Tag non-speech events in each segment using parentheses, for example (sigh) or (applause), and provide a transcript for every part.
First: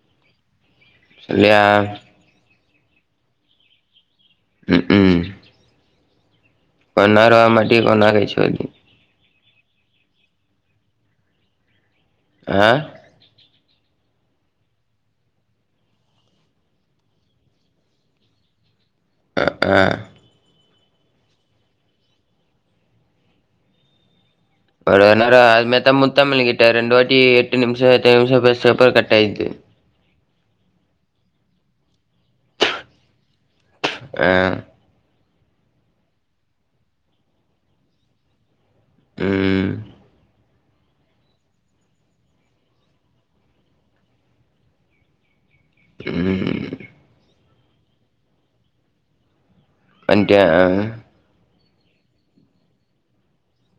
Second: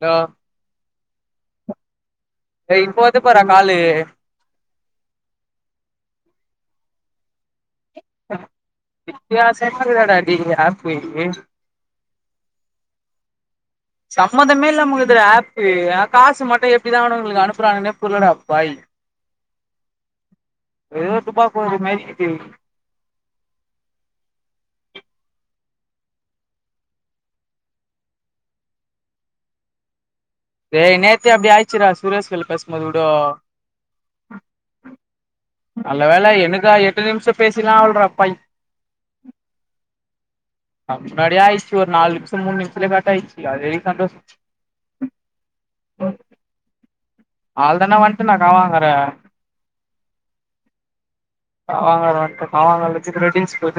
ஆ இல்லா ஏ இப்ப வர்து பார்றா காலு ம் ம் கொஞ்ச நேர ஆவங்காட்டி கொஞ்ச நேரங்கழிச்சி வருது (unintelligible) ஆ சம்மந்தமே இல்லாம வர்துடா ஆப்பு காசு மட்டு எப்டிதா அவுனுக அனுப்புறானுங்கனே புர்லடா பாயி ஆஹ் ஏதோ டுபாக்கூரு மாரி இக்கிது இவ்ளோ நேர அதுமார்த்தா முத்தமிழ் கிட்ட ரெண்டு வாட்டி எட்டு நிம்ஷ எட்டு நிம்ஷ பேசுனதுக்கப்ற கட் ஆயிடுச்சு (inaudible) ஏய் நேத்தே அப்டி ஆயிச்சுரா சுரேஷ்கல் பேசும்போது குடோ ஆஹ் நல்ல வேலை எனக்கா எட்டு நிமிஷ பேசிலா வல்ற பாயி ம் முன்னாடியே ஆயிருச்சு ஒரு நாலு நிம்ஷ மூணு நிம்ஷத்துலயே கட் ஆயிடுச்சு அதுவரைக்கு சந்தோஷ (inaudible) ம் அவ்ள தானா வன்ட்டனா காவாங்கற எங்கே ஆ ஹ காவங்கர வன்ட்டு காவாங்கரல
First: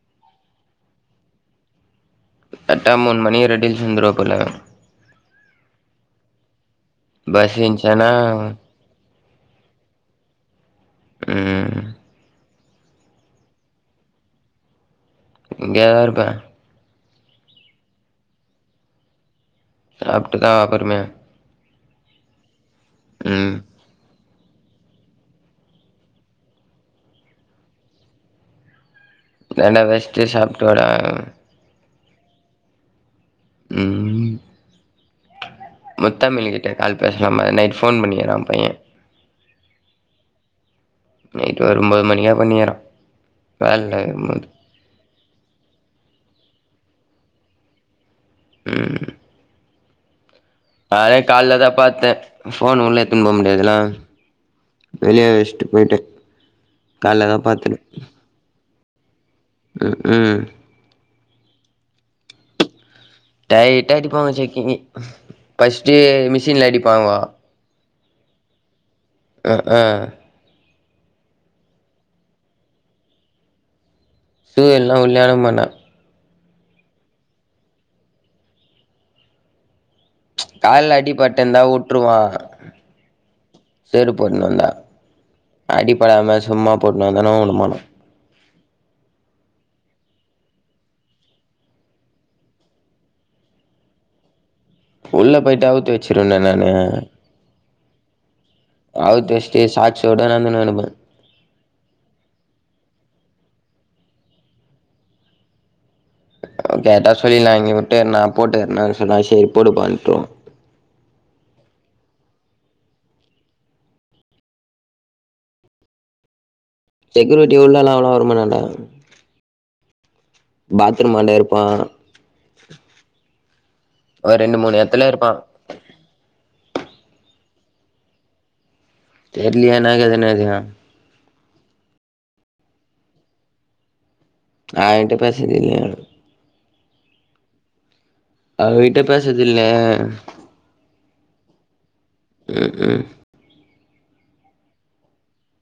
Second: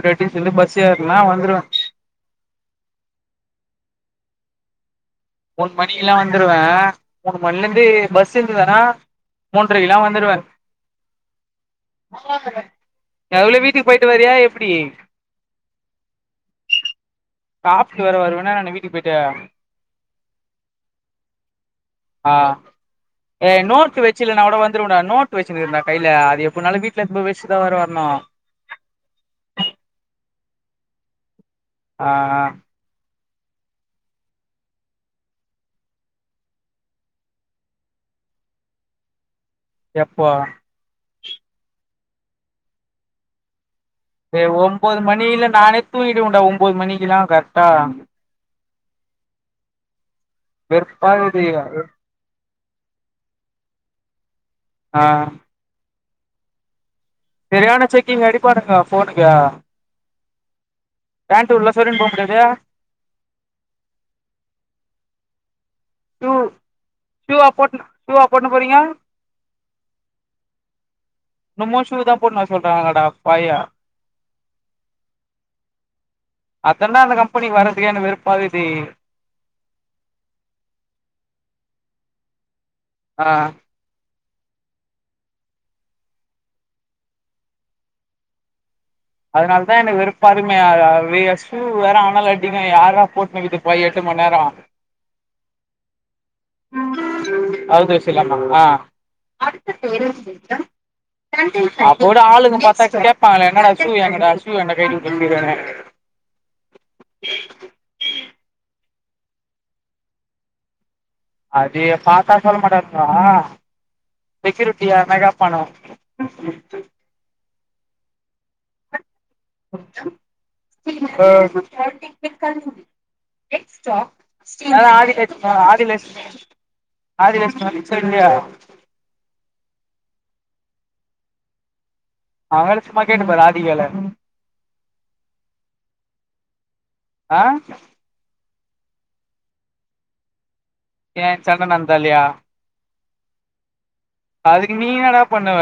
(unintelligible) பஸ் ஏறுனா வந்துருவே கரட்டா மூன் மணி (unintelligible) வந்துருவ போல மூணு மணிக்லா வந்துருவே மூணு பஸ் மணிலந்து இருந்துச்சானா பஸ் இந்துதுனா மூன்றைக்கில்லா வந்துருவ உம் நீ அதுக்குள்யு வீட்டுக்கு போய்ட்டு வரியா எப்பிடி இங்க தா இருப்ப சாப்ட்டு வேற வருவனா என்ன வீட்டுக்கு போய்ட்டு சாப்ட்டுதா வா பொறுமயா ஆ எ நோட் வெ இல்லனா கோட வந்துருவனா நோட் வச்சிருக்றன்டா கைல அது எப்புனாலு வீட்ல எத்து போயி வச்சுட்தா வேற வர்ணு (inaudible) அதெனா வெச்ட்டு சாப்ட்டு வாடா ஆ ஆ ம் முத்தமிழு கிட்ட கால் பேசலாமா நைட்டு ஃபோன் பண்ணிகிறா பைய எப்போ நைட்டு ஒரு ஒம்போது மணிகா பண்ணிகிறா டே ஒம்போது மணில நானே தூங்கிடுவண்டா ஒம்போது மணிங்லா கரட்டா ம் அதே வெறுப்பாகுது காலலதா பாத்த ஃபோன் உள்ள எத்துன் போ முடியாதுலா ஆ வெளியவே வெஸ்ட்டு போய்ட்டு சரியான செக்கிங் அடிப்பானுக ஃபோனுக்கு ம் ம் பேண்டு உள்ள சொறுவின்போ முடியாது டைட்டாடிப்பாங்க செக்கிங்கு ஃபர்ஸ்ட்டு மிஷின்ல அடிப்பாங்கோ ஷூ வா போட்ணு போறிங்க அ ஆ இன்னமு ஷூ தா போட்னு வர சொல்றாங்கடா பாயிக சூ இல்னா உள்ளயே உட மான்டா அதெல்லா அந்தப்கம்பெனிக் வர்றதுக்கே எனக் வெருப்பாகுதே கால்ல அடி பட்டுந்தா வுட்டுருவா ஆஹ் கடு போட்னு வந்தா அடிபடாம சும்மா போட்னு வந்தானு உடமாட்டா அதனாலதா எனக்கு வெறுப்பாருமையா அஹ் ஷூ வேற அனலடிக்கு யார்ரா போட்னுகிட்டு போயி எட் மண்ணேர உள்ள போயிட்டு அவுத்து வச்சிருவன்டா நானு ஆஹ் அவுத்து வச்சுட்டு அடுத்த சாக்ஸோட பேருந்து இடம் நடந்துன்னு இருப்பே அப்போட ஆளுங்க பாத்தா கேப்பாங்ளே என்னாடா ஷூ என்னடா ஷூ ஏன்டா கழுட்டிவுட்டுகறனு கேட்டா சொல்லில்லா இங்கியு வுட்டு நா போட்குரணா சொன்ன சேரி போடுபாண்றுவாங்க அதி பாத்தா சொல்ல மாட்டாங்கோ செக்கிருட்டி யார்னா கேப்பானுங்க செக்யூரிட்டி உள்ளலா அவ்ளோ வரமாட்டான்டா பாத்ரூமாண்ட இருப்பா ஆஹ் ஒரு ரெண்டு மூணு நல்லா எடத்துல ஆதி இருப்பா கேட் போறா ஆதிலஷ்மி ஆதிலஷ்மி வந்திச்சா இல்லியா தெர்லியே என்னாகேது என்னா அவல சும்மா கேட்டுப்பாரு ராதிகால அயின்ட்ட பேஸ்ரதில்யே ஆஹ் அவிங்கிட்ட பேசதில்ல ஏ சண்ட ன உம் உம் அதுக்கு நீ என்னடா பண்ணுவ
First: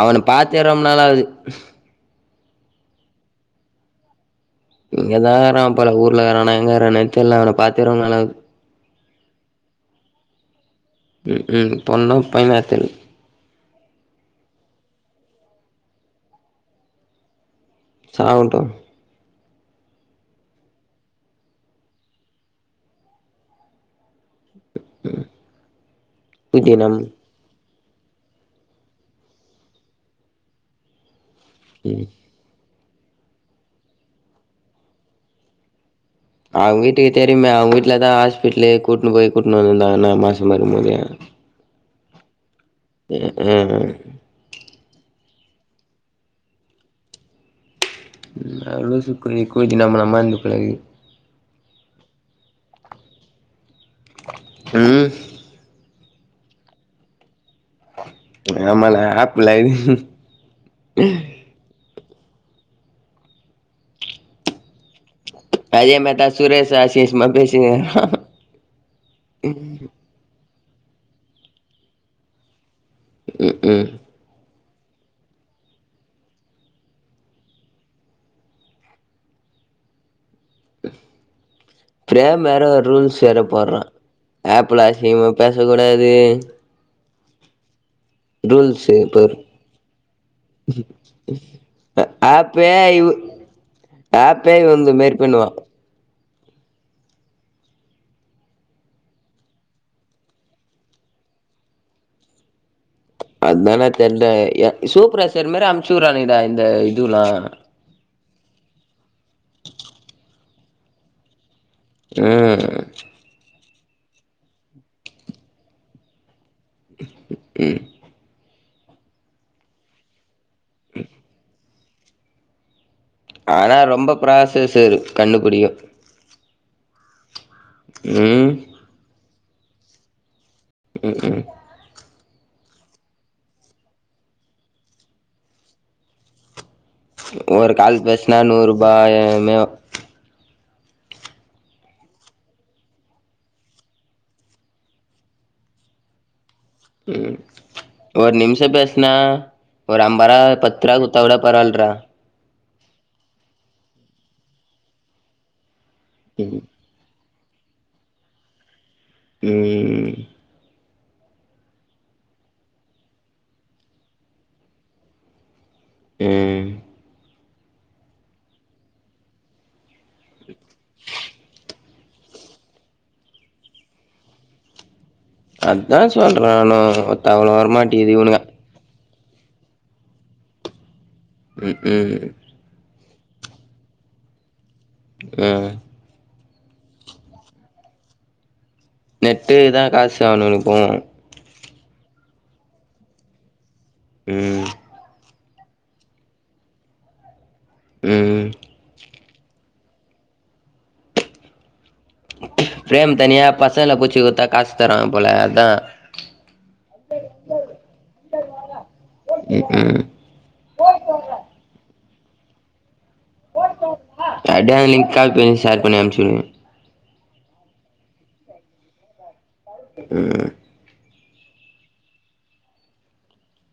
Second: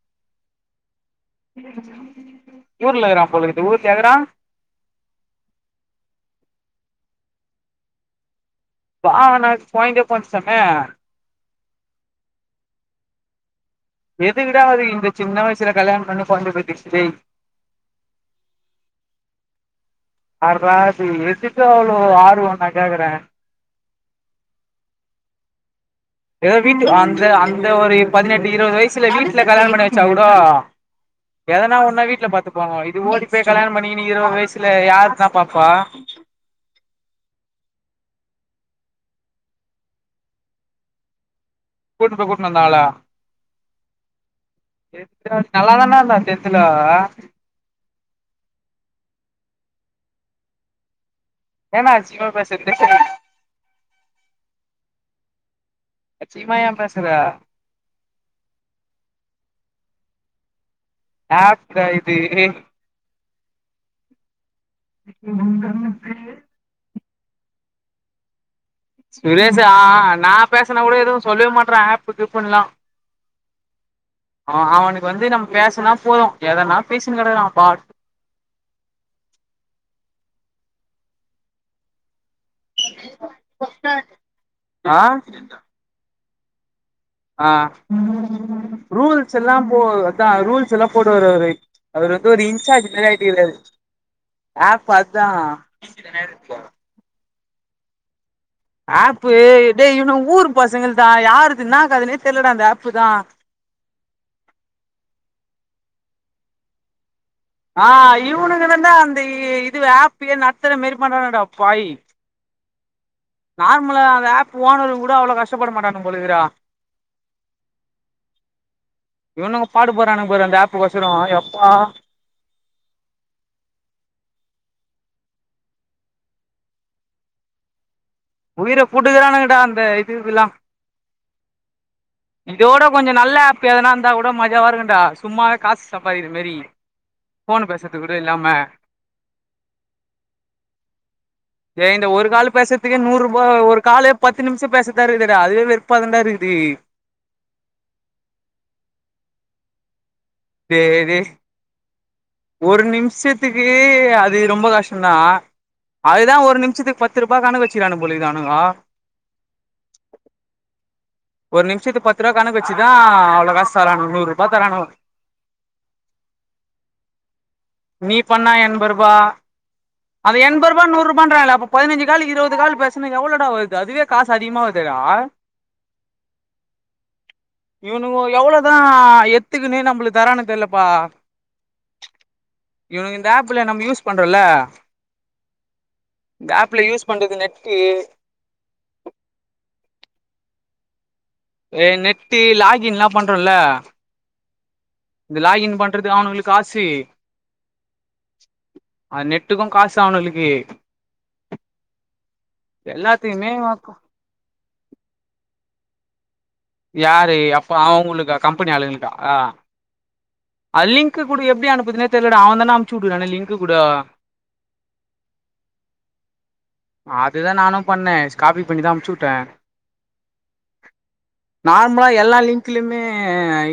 அவன பாத்தே ரொம்நாளாவது ஊர்ல இகுறா போலகுது ஊர்லியா இகுறா இங்கதாகரான்ப்பல ஊர்லவேறானா எங்ககரானே தெர்ல அவன பாத்தே ரொம்னாளாவுது வா நாக் போயந்தே போந்சாமே உம் பொண்ணு பைனத்தில் எது விடாவது இந்த சின்ன வயசுல கல்யாண பண்ணி கொழந்தைய பெத்துக்டு சாவுண்டும் ஆர்ரா நீ வச்சுட்டு அவ்வளவு ஆர்வ நா கேக்குறே ஏதோ வீட் பூஜ்ஜியம் நம் அந்த அந் இந்த ஒரு பதினெட்டு இருவது வயசுல வீட்டுல கல்யான பண்ணி வச்சா கூட எதனா ம் ஒன்னா வீட்டுல பாத்துக்கு வாங்க இது ஓடி போய் கல்யாண பண்ணிகின்னு இருவது வயசுல யார்த பா பா அவங்க வீட்டுக்கு தெரியுமே அவங்க வீட்டுலதா ஹாஸ்பிடல் கூட்டுனு போய் கூட்டுனு வந்துருந்தாங்க என்ன மாசமா இருக்கு போது கூட்டுனு போ உம் உம் நல்லாதானே இருந்தா டென்த்துலே அவ இல்லே லூசு கூதி கூதி நம்மல மாரி இருந்து பழகு ஏன்டா அசிங்கம பேசற (unintelligible) உம் அசிங்கம ஏன் பேசுற ஆமால்ல ஆப்லே இது ஆப் டா இது அதே மாரிதா சுரேஷ் அசிங்க அசிங்கம பேசிட்டுருந்தா சுரேஷ் ஆஹ் நா பேசன கூட எதுவு சொல்லவே மாட்டுகிறா ஆப் கிப் புன்ல உம் உம் ஆ அவனுக்கு வந்து நம்ம பேசனா போது எதன்னா பேசின்னு கிடக்குறா அவன் பா பேப் வேற ஒரு ரூல்ஸ் வேற போடுறா ஆப் புள்ளே ஆ அசிங்கம பேசக்கூடாது ஆஹ் ரூல்ஸு போர் ரூல்ஸ் எல்லா போ அத ரூல்ஸ் எல்லா போடு வாரு அவர் அவர் வந்து ஒரு ஆப்பே இன்சார்ஜ் மாரி இவ் ஆய்ட்டுருக்க ஆப்பே இவ இந்த ஆப் மாரி அதுதா பண்ணுவா ஆப் டேய் இவனுங்க ஊரு பசங்கள் தா யார் இது என்ன கதை ன்னே தெரியலடா அந்த ஆப் அதானே தெரிலே யா சூப்பரேஸ்ஸர் மாரி அனுப்ச்சு உடுராங்டா இந்த இதுவுல்லா ஆஹ் இவனுங்க ந்தா அந்த இது ஆப்பயே நடடுத்துற மாரி பண்ணுரானுங்கட உப்பாய் ம் நார்மலா அந்த ஆப் ஓனறு கூட அவ்ளோவ் கஷ்டப்பட மாட்டானுங்க போல ருக்குடா உம் இவன்னுங்க பாடு போறானுங்க பாரு அந்த ஆப்புக்கு ஒசரோ எப்பா ஆனா ரொம்ப ப்ராசஸ்சு கண்ணுபடியு உயிர புட்டுக்கறானுங்கடா அந்த இது இதுதெல்லா உம் உம் இதோட கொஞ்ச நல்ல ஆப் ஏதுனா இருந்தா கூட மஜாவா இருக்குடா சும்மாவே காசு சாப்பாதிக்கிற மாரி ஃபோன் ஒரு கால் பேசுறதுக்கு கூட பேசனா இல்லாம நூறு ரூபாயமே ஏ இந்த ஒரு கால் பேசறதுக்கே நூறு ரூபாய் ஒரு காலே பத்து நிமிஷ பேசுரதா இருக்குதுடா அதுவே வெறுப்பாதான்டா இருக்குது ம் ஒரு நிமிஷ பேசுனா ஒரு அம் பரா டே பத்துருவ டே குடுத்தா கூட பரவாயில்றா ஒரு நிமிஷத்துக்கு அது ரொம்ப கஷ்ட தா அதுதா ஒரு ம் நிமிஷத்துக்கு பத்து ரூபா பா கணக்கு வச்சிரனுங்க போலிருக்கு அனுங்க உம் ஒரு நிமிஷத்து பத்து ரூபா கணக்கு வச்சுதா அவ்வளோ காசு தரணுங்க நூறு ரூபாய் தரணுங்க உம் நீ பண்ணா எண்பது ரூபா அது எண்பது ரூபா நூறு ரூபாங்கிறாங்களே அப்ப பதினஞ்சு கால் இருபது கால் பேசுனா எவ்ளோடா வருது அதுவே காசு அதிகமா வருதேடா அதுதா சொல்றே நானு ஓத்த அவ்வனுங்க வரமாட்டிங்குது இவனுங்கோ இனுங்க எவ்ளோதா எத்துக்குன்னு நம்மளுக்கு தரானுங்க தெரியலப்பா உம் உம் இவங்க இந்த ஆப்ல நம்ம யூஸ் பண்றோம்ல்ல ஆஹ் இந்த ஆப்ல யூஸ் பண்றது நெட்டு நெட்டு இததான் காசு ஆகணும் நினைப்போம் நெட்டு் லாகின் எல்லாம் பண்றோம்ல உம் இந்த லாகின் பண்றது அவனுங்களுக்கு காசு ஆஹ அ் நெட்டுக்கும் காசு ஆவணுகளுக்கு பிரேம் தனியா பசல புச்சு குத்தா காசு தராங்க போல அதான் யாரு அப்ப அவங்களுக்கா கம்பெனி ஆளுங்களுக்காஹ ம் ம் அல்லிங்க குடு எப்படி அனுப்புத்தன தெர்லடா அவன் தான் அ சடுடான்டா லிங்கு கூட அப்டியே அந்த லிங்க் காப்பி பண்ணி ஷேர் பண்ணி அனுப்ச்சுடுங்க இதுதான் நானும் பண்ணேன் காப்பி பண்ணி தான் அன்ப்புச்சு விட்டேன் உஹம் நார்மலா எல்லா லிங்க்க்லயுமே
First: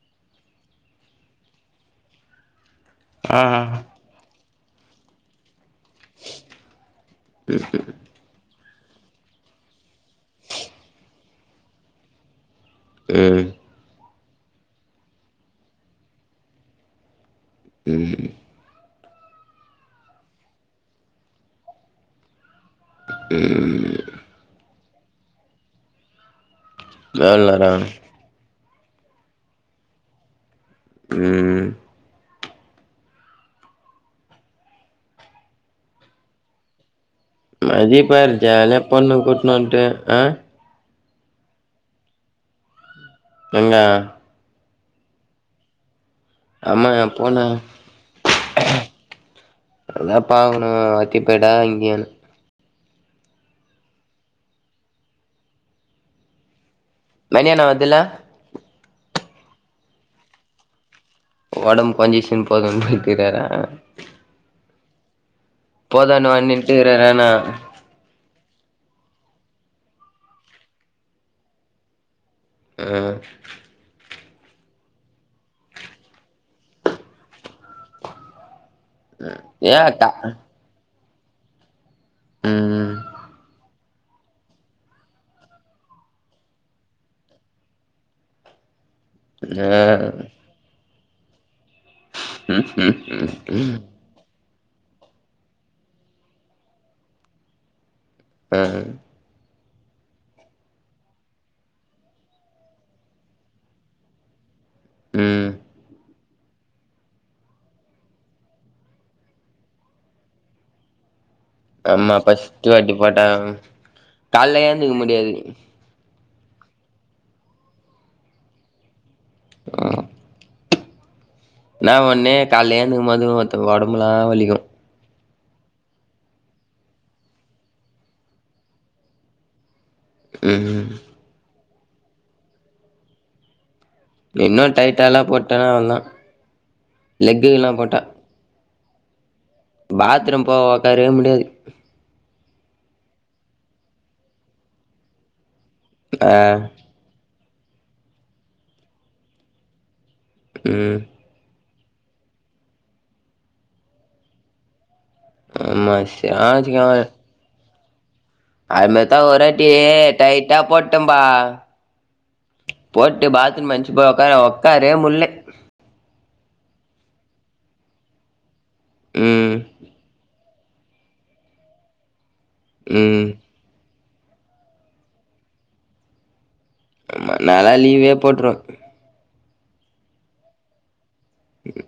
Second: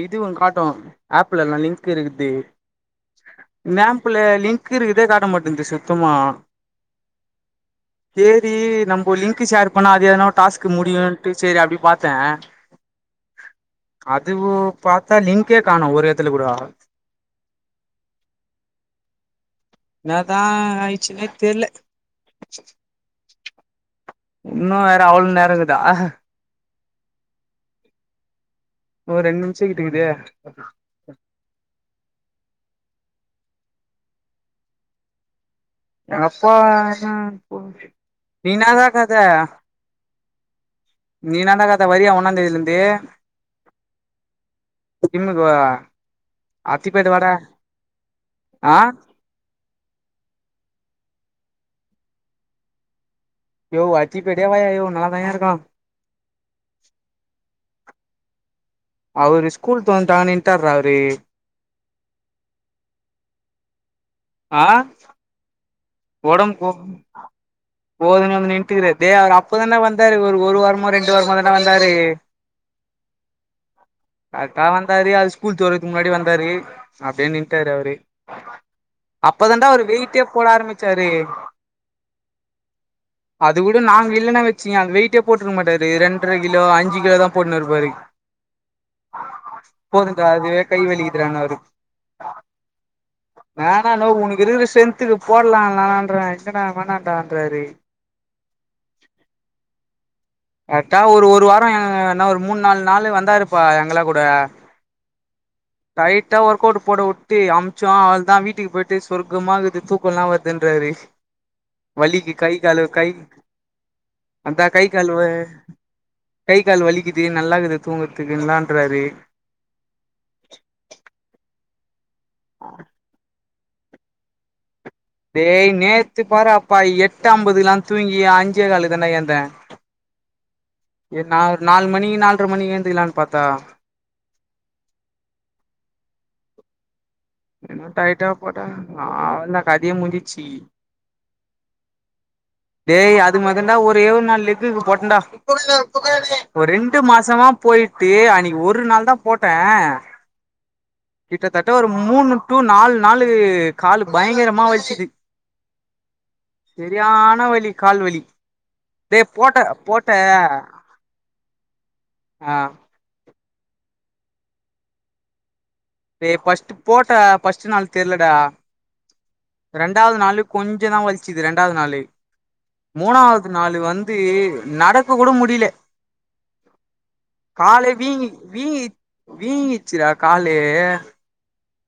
இது ஒரு காட்டும் ஆப்புல எல்லாம் லிங்க் இருக்குது ஆ மேப்ல லிங்க் இருக்குதே காட்ட மாட்டேங்கு ச த்தமா சேரி நம்ம லிங்க் ஷேர் பண்ணா அதே ஏதனா டாஸ்க் முடீயுன்ட்டு சரி அப்படி பார்த்தேன் உம் அது பார்த்தா லிங்கங்கே காணும் ஒரு இடத்துல கூட உஹம் என்னாதான் ஆயிடுச்சுன்னே தெரியல உம் இன்னும் வேற அவ்வளவு நேரம்ங்கதா வேட (inaudible) ஒரு ரெண்டு நிமிஷம் கிட்டக்குதே ம் எங்க அப்பா மதியப்பாரு ஜாலிய கத பொண்ணு கூட்டணுட்டு ஆஹ நீ நடாக்கத்த வரியா ஒன்னா தேதியில இருந்தே எங்க ஜிம்முக்கு வா ஆமா போடா ஆ அதான் பாக்கணும் எத்திப்படா இங்கயான் யோ வாச்சி பேடாவாயா யோ நல்லா தா இருக்கா மணியாண்ணா வருதுல அவரு ஸ்கூல் தெரந்துடா நின்ட்டார்ரா அவரு உடம்ப கொஞ்ச சின் போதும்ன்னு போயட்டுறாரா ஆஹ போட போ வந்துட்டுக்கிறாரானா போதுனந்து கட்டுக்கறே அவரு அப்பதானே வந்தாரு ஒரு வாரமோ ரெண்டு வாரமோ தானே வந்தாரு ஆஹ் கரெக்டா வந்தாரு அது ஸ்கூல் தெர்றதுக்கு முன்னாடி வந்தாரு அப்படின்னு நின்ட்டாரு அவரு அப்பதண்டா ஏ ஒரு அக்கா வெயிட்டே போட ஆரம்பிச்சு சரி ம் அது கூட நாங்க இல்லைன்னா வச்சீங்க அ வெயிட்டே போட்டுருக்க மாட்டாரு ரெண்டரை கிலோ அஞ்சு கிலோ தான் போட்டுனு இருப்பாரு ஆ போதும்டா அதுவே கை வலிக்கிதுனுரா அவரு உஹம் உஹம் உம் வேணானோ உம் (inaudible) ஆ கரெக்டா ஒரு ஒரு வாரோ ஏ என்னா ஒரு மூணு நாலு நாளு வந்தாருப்பா எங்கள கூட ம் லைட்டா ஒர்க் அவுட் போட வுட்டு அம்ச்சோ அவ்ளதா வீட்டுக்கு போயிட்டு சொர்க்கமாக்குது தூக்கல்லா வருதுன்றாரு ஆமா வலிக்கி கை ஃபஸ்ட்டு காலு வாட்டி கை போட்டா கால்ல அந்தா கை ஏந்துக்க காலு வ முடியாது கை கால் வலிக்குது நல்லாக்குது தூங்கறதுக்கெல்லான்றாரு ஆ என்னா ஒண்ணு கலேல எழுந்துக்கும் போது ஒத்த உடம்பெல்லா வலிக்கு டேய் நேத்து பார்ராப்பா எட்டு அம்பதுல்லா தூங்கி அஞ்சே காலுக்கு தாண்டா ஏந்தே ம் நா நாலு மணி நாலரை மணி எழுந்துக்கலான்னு பாத்தா இன்னு டைட்டால்லா போட்டேனா வந்தா லெக்குல்லா போட்டா அவ்ளோ தா கதயே முஞ்சிச்சி பாத்ரூம் போக ஒக்காரவே முடியாது டேய் அது மாதி தாண்ட ஒரே ஒரு நாள் லெக்குக்கு போட்டேன்டா ஆ ரெண்டு மாசமா போயிட்டு அன்னக்கி ஒரு நாள் தா போட்டே ம் கட்ட ஒரு மூணு டூ நாலு நாளு காலு பயங்கரமா வலிச்சது ஆமா சியாஜ் கா கால்வலி அதுமாதித்தா ஒருராட்டி டைட்டா போட்டேப்பா ஆ போட்டு பாத்ரூம் போய் எஞ்சி போய் ஒக்கார்ரே ஒக்காரவே முல்ல ஏய் ஃபஸ்ட் போட்ட ஃபஸ்ட் நாள் தெர்லடா ம் ரெண்டாவது நாளு கொஞ்ச தா வலிச்சது ரெண்டாவது நாளு ம் மூணாவது நாளு வந் து நடக்க கூட முடிலே ஆமா நாலா காலே லீவே வீங்கி போட்ருவே வீங்கி வீங்கிருச்சுட காலு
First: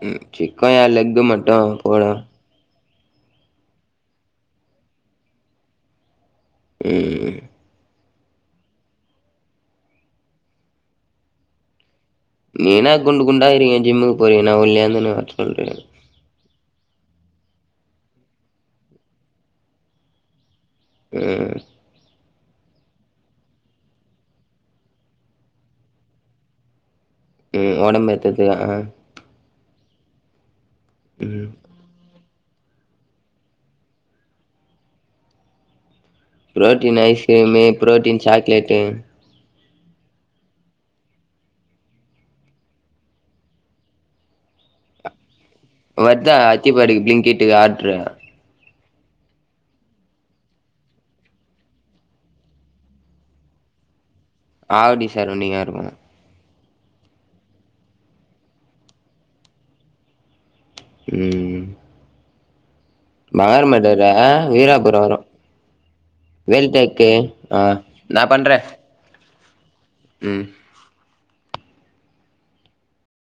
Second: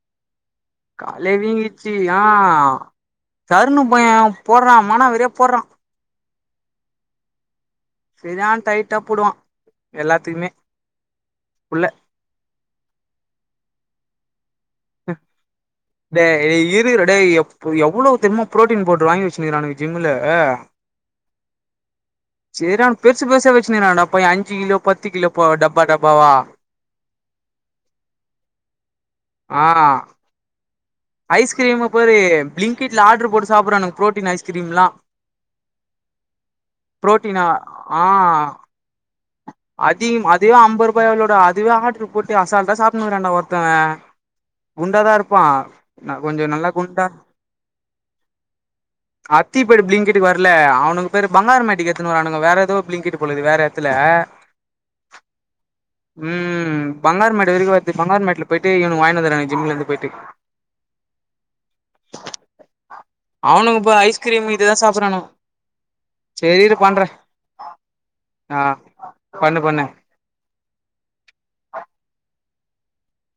ம் சிக்கயா லெக்கு காலே மட்டு வீங்கிச்சு ஓல ஆ தருணு பைய போட்றா மானாவாரியா போட்றா ம் செரியான டைட்டா போடுவா எல்லாத்தயுமே உள்ள நீனா குண்டு குண்டா இருக்கே ஜிம்முக்கு போறீனா நா ஒல்லியா (unintelligible) டேய் இருடா டேய் எப் எவ்ளோ தெரிமா புரோட்டீன் பவுடர் வாங்கி வெச்சினுருக்கானுக ஜிம்ல அ ம் செரிறா பெருசு பெருசா வெச்சினுருறான்டா பைய அஞ்சி கிலோ பத்து கிலோ போ டப்பா டப்பாவா ம் ஒடம்ப ஏத்து துக்கா ஆ ஐஸ்கிரீமபாரு பிளிங்க்ட்ல ஆட்ரு போட்டு சாப்ட்றானுக புரோட்டீன் ஐஸ்கிரீம்லா புரோட்டீன் புரோட்டீனா ஐஸ்கிரீம் புரோட்டீன் சாக்லேட்டு அதியு அதுவே அம்பருபாய் எவ்ளோ டா அதுவே ஆட்ரு போட்டு அசால்ட்டா சாப்டின்னு இருக்கறாண்டா ஒருத்தவே குண்டாதா இருப்பா ந வருதா கொஞ்சோ நல்லா அத்திப்பாடிக்கு குண்டா பிளிங்கிட்டுக்கு ஆட்ரு அத்திப்பட்டு பிலிங்கிட்க்கு வரல அவனுங்க பேரு பங்காரு மேட்டிக்கு எடுத்துன்னு வரானுங்க வேற ஏதோ பிலிங்கிட் போல இது வேற எட்த்துல ஆவடி சார் நீங் ஏறுங்க ம் பங்காரு மேடு வரக்கி வருது பங்காரு மேட்ல போயிட்டு இவனுக வாங்கின்னு வந்துறான்னுக ஜிம்ல இருந்து போயிட்டு ம் பங்காரு அவனுங்க மேடு இப்ப இல்ல ஐஸ்கிரீம் இதுதா வீராபுர வரு சாப்புட்றானுவோ சேரிரு பண்றே வேல்டேக்கு ஆ நா பண்றே ஆ பண்ணு பண்ணு ம் (unintelligible)